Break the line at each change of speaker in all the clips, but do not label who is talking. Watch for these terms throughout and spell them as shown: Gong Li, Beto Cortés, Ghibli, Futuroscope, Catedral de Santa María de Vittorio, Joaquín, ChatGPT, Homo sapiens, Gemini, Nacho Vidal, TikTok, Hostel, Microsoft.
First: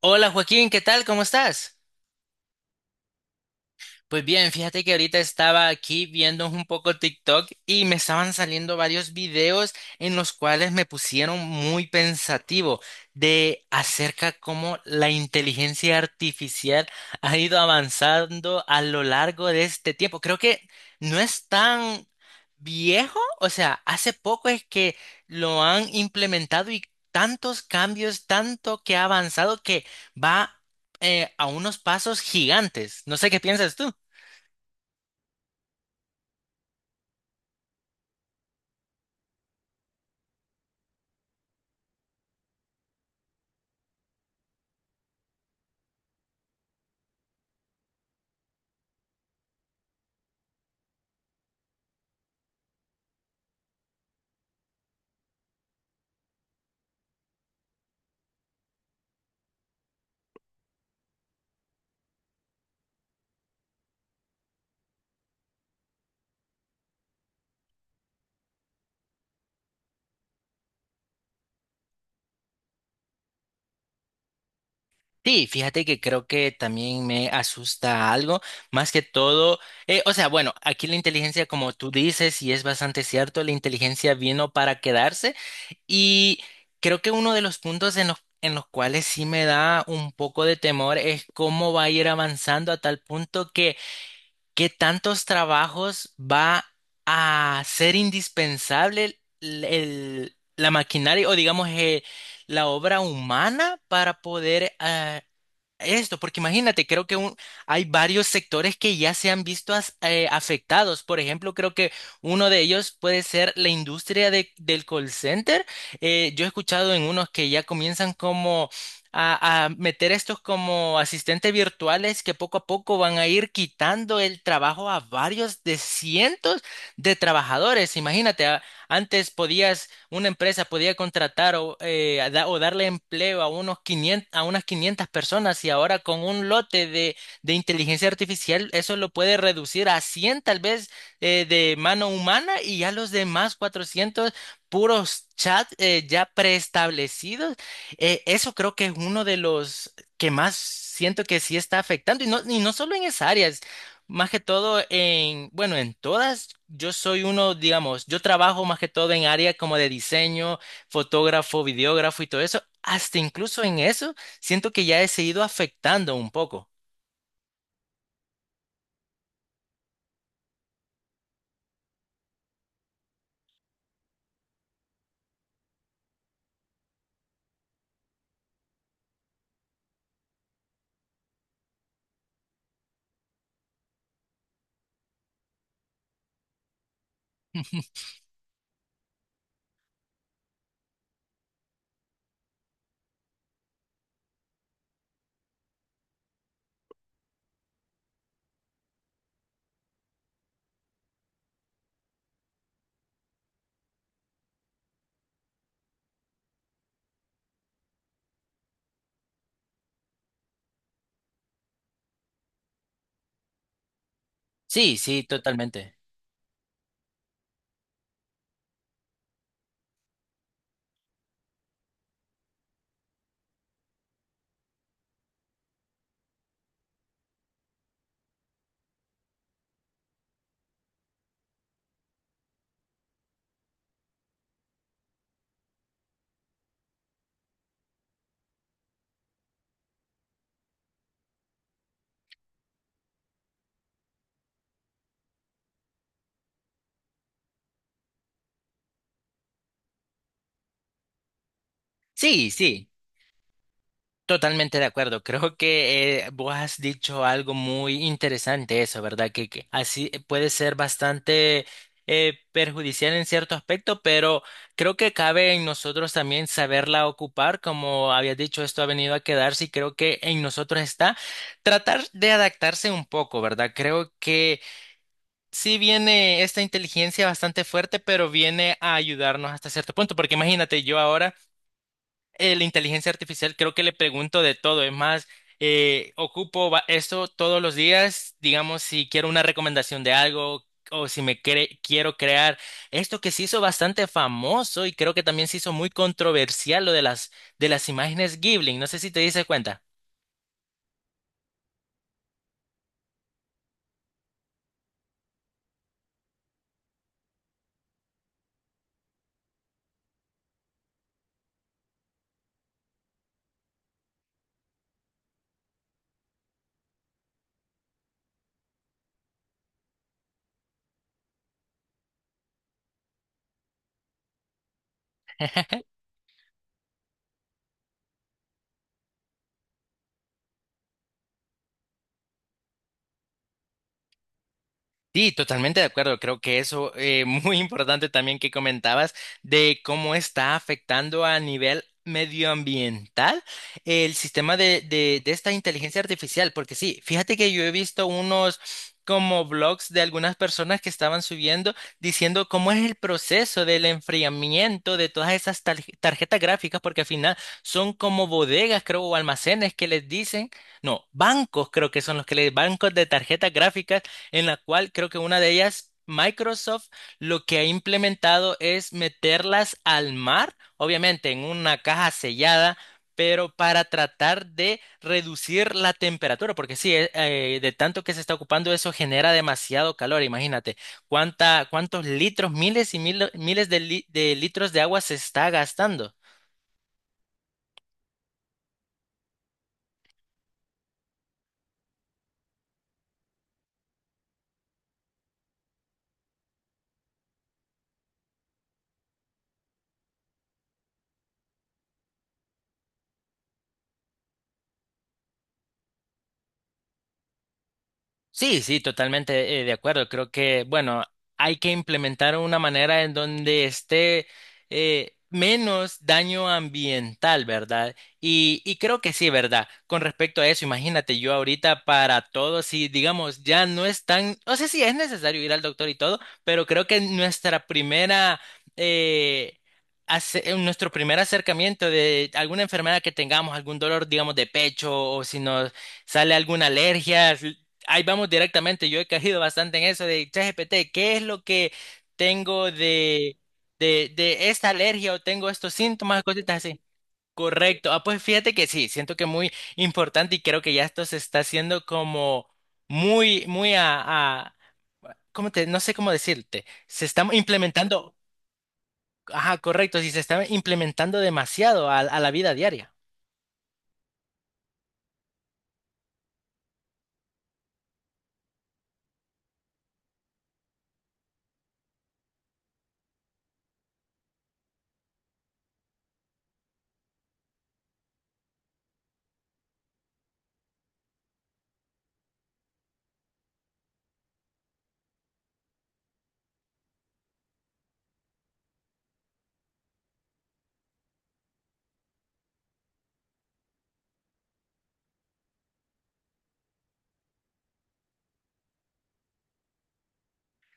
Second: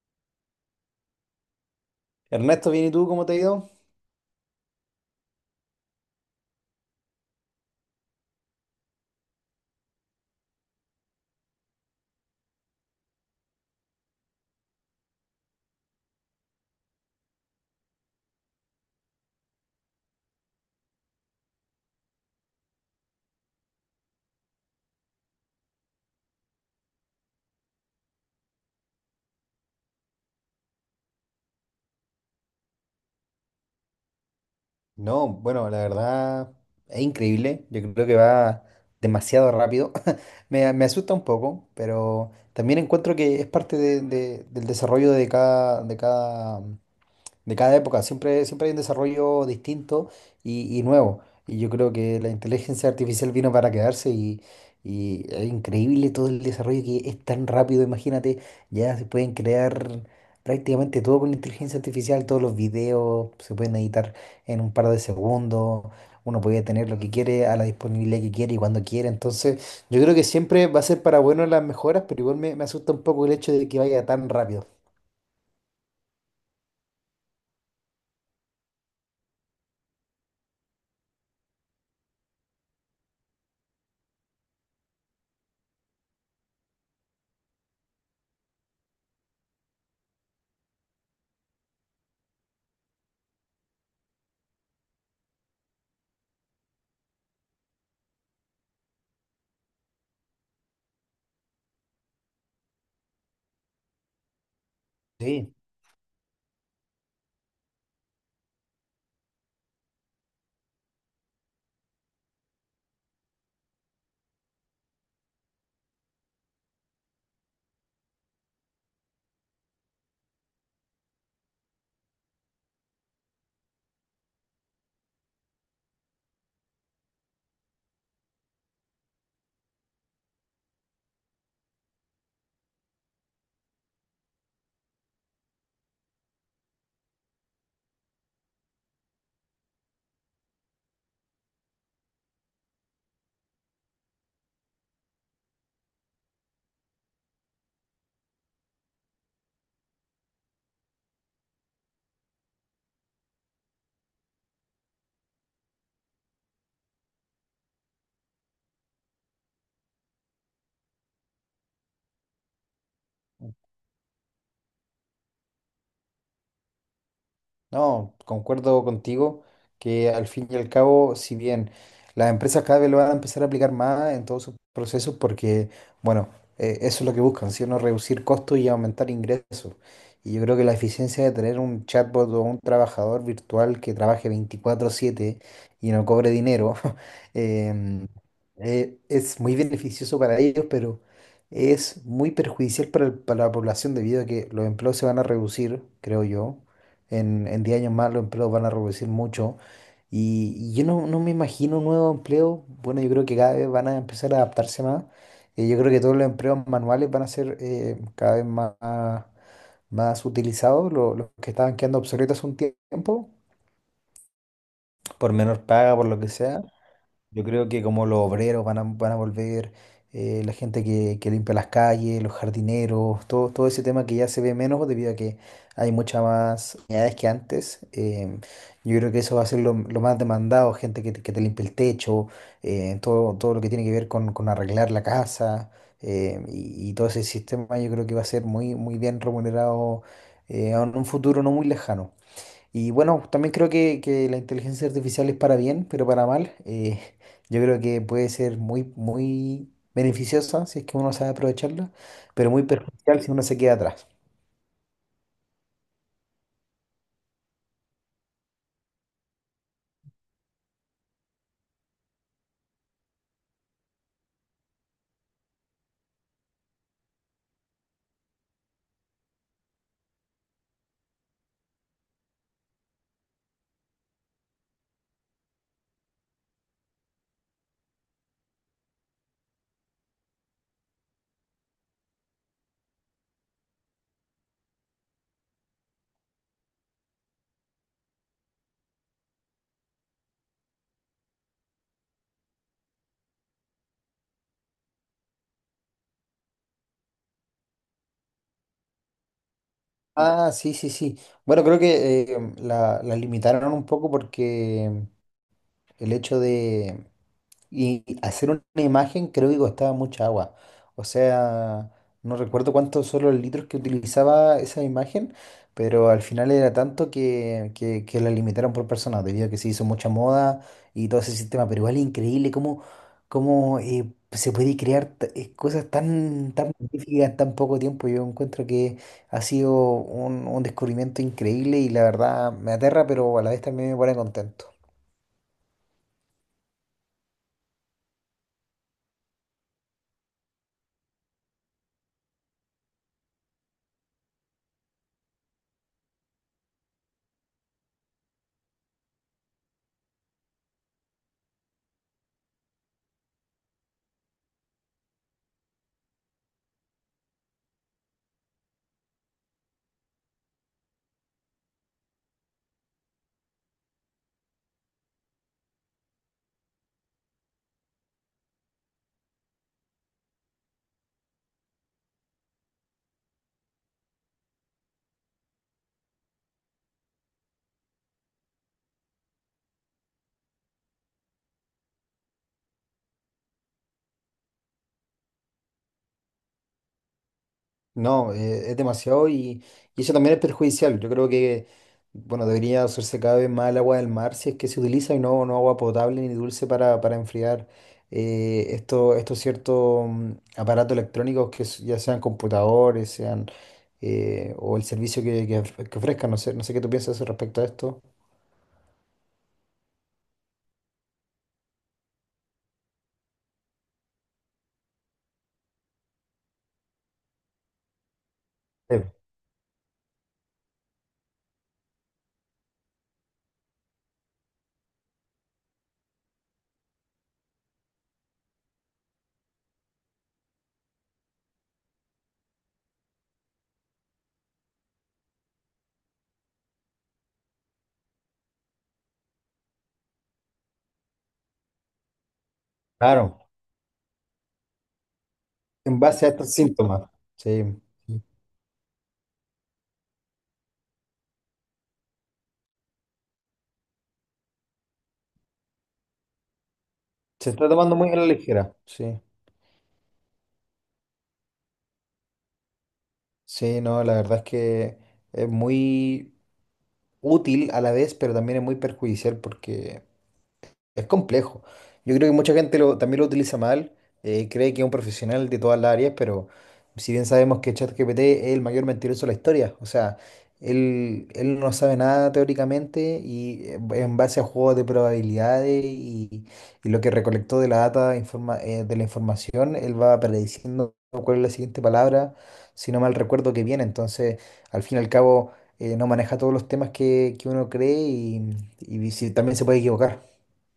Hola Joaquín, ¿qué tal? ¿Cómo estás?
Ernesto, bien, ¿y tú cómo te ha ido?
Pues bien, fíjate que ahorita estaba aquí viendo un poco TikTok y me estaban saliendo varios videos en los cuales me pusieron muy pensativo de acerca cómo la inteligencia artificial ha ido avanzando a lo largo de este tiempo. Creo que no es tan viejo, o sea, hace poco es que lo han implementado y tantos cambios, tanto que ha avanzado que va a unos pasos gigantes. No sé qué piensas tú.
No, bueno, la verdad es increíble. Yo creo que va demasiado rápido. Me asusta un poco, pero también encuentro que es parte del desarrollo de cada época. Siempre hay un desarrollo distinto y nuevo. Y yo creo que la inteligencia artificial vino para quedarse y es increíble todo el desarrollo que es tan rápido. Imagínate, ya se pueden crear prácticamente todo con inteligencia artificial, todos los videos se pueden editar en un par de segundos. Uno puede tener lo que quiere a la disponibilidad que quiere y cuando quiere. Entonces, yo creo que siempre va a ser para bueno las mejoras, pero igual me asusta un poco el hecho de que vaya tan rápido.
Sí, fíjate que creo que también me asusta algo, más que todo, o sea, bueno, aquí la inteligencia, como tú dices, y es bastante cierto, la inteligencia vino para quedarse y creo que uno de los puntos en los cuales sí me da un poco de temor es cómo va a ir avanzando a tal punto que ¿qué tantos trabajos va a ser indispensable la maquinaria o digamos la obra humana para poder
Sí.
esto? Porque imagínate, creo que hay varios sectores que ya se han visto afectados. Por ejemplo, creo que uno de ellos puede ser la industria del call center. Yo he escuchado en unos que ya comienzan como a meter estos como asistentes virtuales que poco a poco van a ir quitando el trabajo a varios de cientos de trabajadores. Imagínate, antes podías, una empresa podía contratar o darle empleo a unos 500 a unas 500 personas y ahora con un lote de inteligencia artificial eso lo puede reducir a 100 tal vez de mano humana y ya los demás 400 puros chats ya preestablecidos, eso creo que es uno de los que más siento que sí está afectando, y no solo en esas áreas, más que todo en, bueno, en todas, yo soy uno, digamos, yo trabajo más que todo en áreas como de diseño, fotógrafo, videógrafo y todo eso, hasta incluso en eso siento que ya he seguido afectando un poco.
No, concuerdo contigo que, al fin y al cabo, si bien las empresas cada vez lo van a empezar a aplicar más en todos sus procesos, porque, bueno, eso es lo que buscan, ¿sí o no? Reducir costos y aumentar ingresos. Y yo creo que la eficiencia de tener un chatbot o un trabajador virtual que trabaje 24/7 y no cobre dinero, em, es muy beneficioso para ellos, pero es muy perjudicial para, para la población debido a que los empleos se van a reducir, creo yo, en 10 años más los empleos van a reducir mucho. Y yo no me imagino un nuevo empleo. Bueno, yo creo que cada vez van a empezar a adaptarse más. Y yo creo que todos los empleos manuales van a ser cada vez más utilizados. Los que estaban quedando obsoletos hace un tiempo,
Sí, sí,
por menor
totalmente.
paga, por lo que sea. Yo creo que, como los obreros van a volver, la gente que limpia las calles, los jardineros, todo ese tema que ya se ve menos debido a que hay muchas más unidades que antes. Yo creo que eso va a ser lo más demandado, gente que te limpie el techo, todo lo que tiene que ver con arreglar la casa, y todo ese sistema yo creo que va a ser muy bien remunerado, en un futuro no muy lejano. Y bueno, también creo que la inteligencia artificial es para bien, pero para mal. Yo creo que puede ser muy beneficiosa si es que uno sabe aprovecharla,
Sí,
pero muy
sí.
perjudicial si uno se queda atrás.
Totalmente de acuerdo. Creo que vos has dicho algo muy interesante eso, ¿verdad? Que así puede ser bastante perjudicial en cierto aspecto, pero creo que cabe en nosotros también saberla ocupar. Como habías dicho, esto ha venido a quedarse y creo que en nosotros está tratar de adaptarse un poco, ¿verdad? Creo que sí viene esta inteligencia bastante fuerte, pero viene a ayudarnos hasta cierto punto, porque imagínate yo ahora la inteligencia artificial creo que le pregunto de todo. Es más, ocupo esto todos los días, digamos, si quiero una recomendación de algo o si me quiero crear esto que se hizo bastante famoso y creo que también se hizo muy controversial lo de las imágenes Ghibli. No sé si te dices cuenta.
Ah, sí, sí, sí. Bueno, creo que la limitaron un poco porque el hecho de, y hacer una imagen creo que costaba mucha agua. O sea, no recuerdo cuántos son los litros que utilizaba esa imagen, pero al final era tanto que la limitaron por persona, debido a que se hizo mucha moda y todo ese sistema. Pero igual es increíble cómo se puede crear cosas tan magníficas en tan poco tiempo. Yo encuentro que ha sido un descubrimiento increíble y la verdad me aterra, pero a la vez también me pone contento.
Sí, totalmente de acuerdo. Creo que eso muy importante también que comentabas de cómo está afectando a nivel medioambiental el sistema de esta inteligencia artificial. Porque sí, fíjate que yo he visto unos como blogs de algunas personas que estaban subiendo diciendo cómo es el proceso del enfriamiento de todas esas tarjetas gráficas, porque al final son como bodegas, creo, o almacenes que les dicen, no, bancos creo que son los que les, bancos de tarjetas gráficas en la cual creo que una de ellas, Microsoft, lo que ha implementado es meterlas al mar, obviamente en una caja sellada. Pero para tratar de reducir la temperatura, porque sí, de tanto que se está ocupando eso genera demasiado calor, imagínate cuánta, cuántos litros, miles y miles de litros de agua se está gastando.
No, es demasiado y eso también es perjudicial. Yo creo que, bueno, debería usarse cada vez más el agua del mar si es que se utiliza y no, no agua potable ni dulce para enfriar estos ciertos aparatos electrónicos que ya sean computadores, sean o el servicio que ofrezcan. No sé, no sé qué tú piensas respecto a esto.
Sí, sí, totalmente de acuerdo. Creo que, bueno, hay que implementar una manera en donde esté menos daño ambiental, ¿verdad? Y
Sí,
creo que sí, ¿verdad? Con respecto a eso, imagínate yo ahorita para todos, si digamos, ya no es tan, o sea, sí es necesario ir al doctor y todo, pero creo que eh, nuestro primer acercamiento de alguna enfermedad que tengamos, algún dolor, digamos, de pecho, o si nos sale alguna alergia, ahí vamos directamente. Yo he caído bastante en eso de ChatGPT. ¿Qué es lo que tengo de,
claro,
de esta alergia o tengo estos
en
síntomas,
base a estos
cositas así?
síntomas. Sí,
Correcto. Ah, pues
sí.
fíjate que sí, siento que muy importante y creo que ya esto se está haciendo como muy, muy a, ¿cómo te, no sé cómo decirte? Se está
Se está tomando muy
implementando,
a la ligera. Sí.
ajá, correcto, sí, se está implementando demasiado a la vida diaria.
Sí, no, la verdad es que es muy útil a la vez, pero también es muy perjudicial porque... es complejo. Yo creo que mucha gente también lo utiliza mal, cree que es un profesional de todas las áreas, pero si bien sabemos que ChatGPT es el mayor mentiroso de la historia, o sea, él no sabe nada teóricamente y, en base a juegos de probabilidades y lo que recolectó de la data, de la información, él va prediciendo cuál es la siguiente palabra, si no mal recuerdo que viene. Entonces, al fin y al cabo, no maneja todos los temas que uno cree y también se puede equivocar.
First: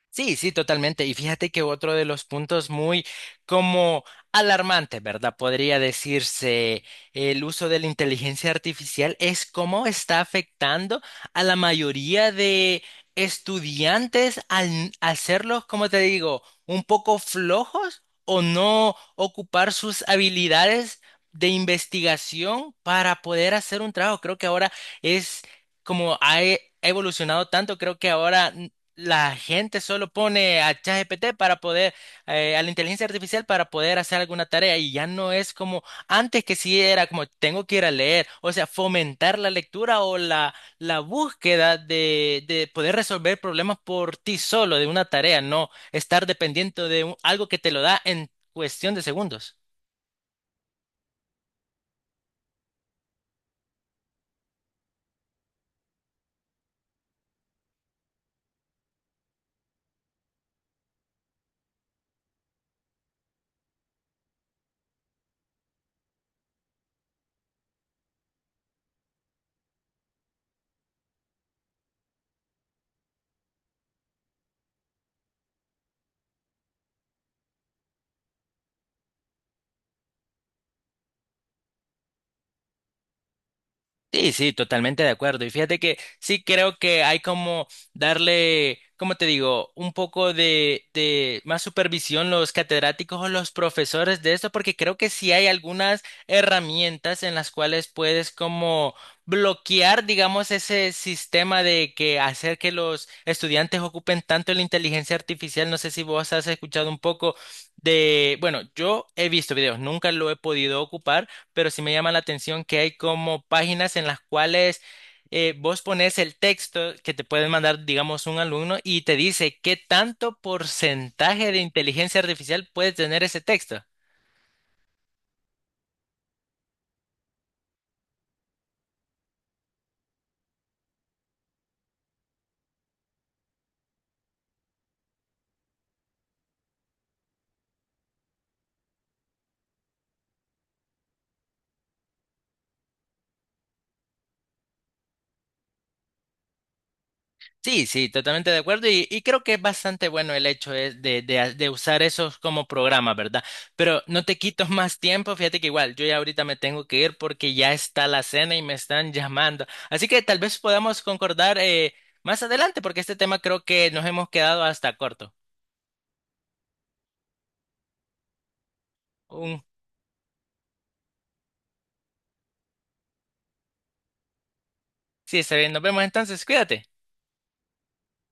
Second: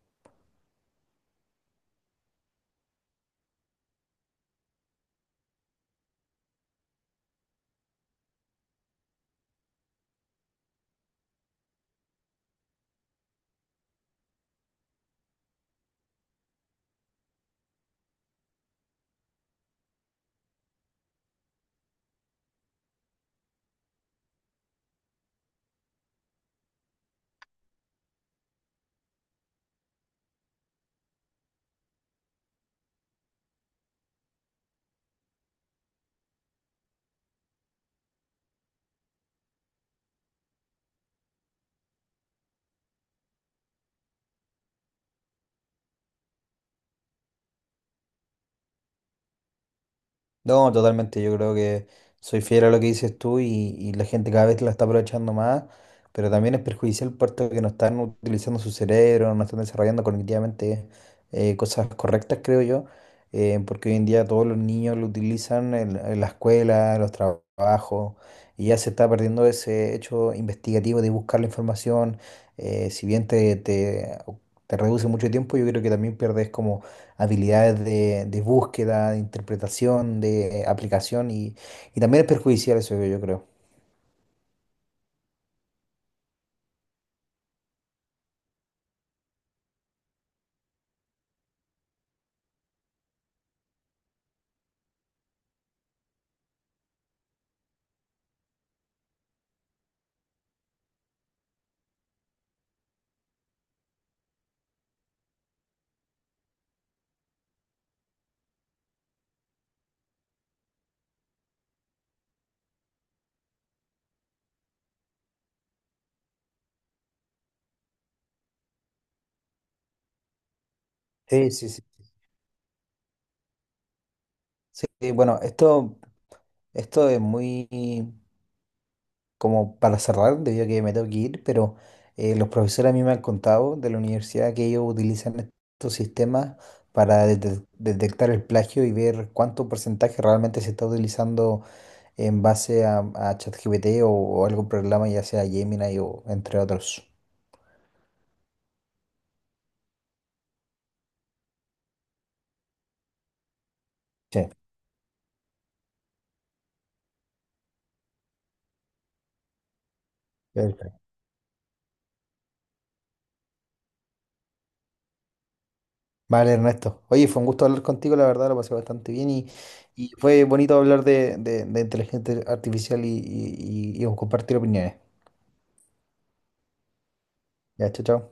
Sí, sí, totalmente. Y fíjate que otro de los puntos muy como alarmantes, ¿verdad? Podría decirse el uso de la inteligencia artificial es cómo está afectando a la mayoría de estudiantes al hacerlos, como te digo, un poco flojos o no ocupar sus habilidades de investigación para poder hacer un trabajo. Creo que ahora es como ha ha evolucionado tanto, creo que ahora la gente solo pone a ChatGPT para poder, a la inteligencia artificial para poder hacer alguna tarea y ya no es como antes que sí era como tengo que ir a leer, o sea, fomentar la lectura o la búsqueda de poder resolver problemas por ti solo, de una tarea, no estar dependiente de algo que te lo da en cuestión de segundos.
No, totalmente. Yo creo que soy fiel a lo que dices tú y la gente cada vez la está aprovechando más, pero también es perjudicial puesto que no están utilizando su cerebro, no están desarrollando cognitivamente cosas correctas, creo yo, porque hoy en día todos los niños lo utilizan en la escuela, en los trabajos, y ya se está perdiendo ese hecho investigativo de buscar la información. Si bien te reduce mucho tiempo, yo creo que también pierdes como habilidades de búsqueda, de interpretación, de aplicación y también es perjudicial eso, yo creo.
Sí, sí, totalmente de acuerdo. Y fíjate que sí creo que hay como darle, como te digo, un poco de más supervisión los catedráticos o los profesores de esto, porque creo que sí hay algunas herramientas en las cuales puedes como bloquear, digamos, ese sistema de que hacer que los estudiantes ocupen tanto la inteligencia artificial. No sé si vos has escuchado un poco de, bueno, yo he visto videos, nunca lo he podido ocupar pero sí me llama la atención que hay como páginas en las cuales vos pones el texto que te pueden mandar, digamos, un alumno y te dice qué tanto porcentaje
Sí,
de
sí, sí.
inteligencia artificial puede tener ese texto.
Sí, bueno, esto es muy como para cerrar, debido a que me tengo que ir, pero los profesores a mí me han contado de la universidad que ellos utilizan estos sistemas para detectar el plagio y ver cuánto porcentaje realmente se está utilizando en base a ChatGPT o algún programa, ya sea Gemini o entre otros.
Sí, sí, totalmente de acuerdo y creo que es bastante bueno el hecho es de usar esos como programas, ¿verdad? Pero no te
Sí,
quito más tiempo, fíjate que igual yo ya ahorita me tengo que ir porque ya está la cena y me están llamando. Así que tal vez
perfecto.
podamos concordar más adelante porque este tema creo que nos hemos quedado hasta corto.
Vale, Ernesto. Oye, fue un gusto hablar contigo, la verdad, lo pasé bastante bien
Un-
y fue bonito hablar de inteligencia artificial y compartir opiniones.
sí, está bien, nos vemos entonces, cuídate.
Ya, chao, chao.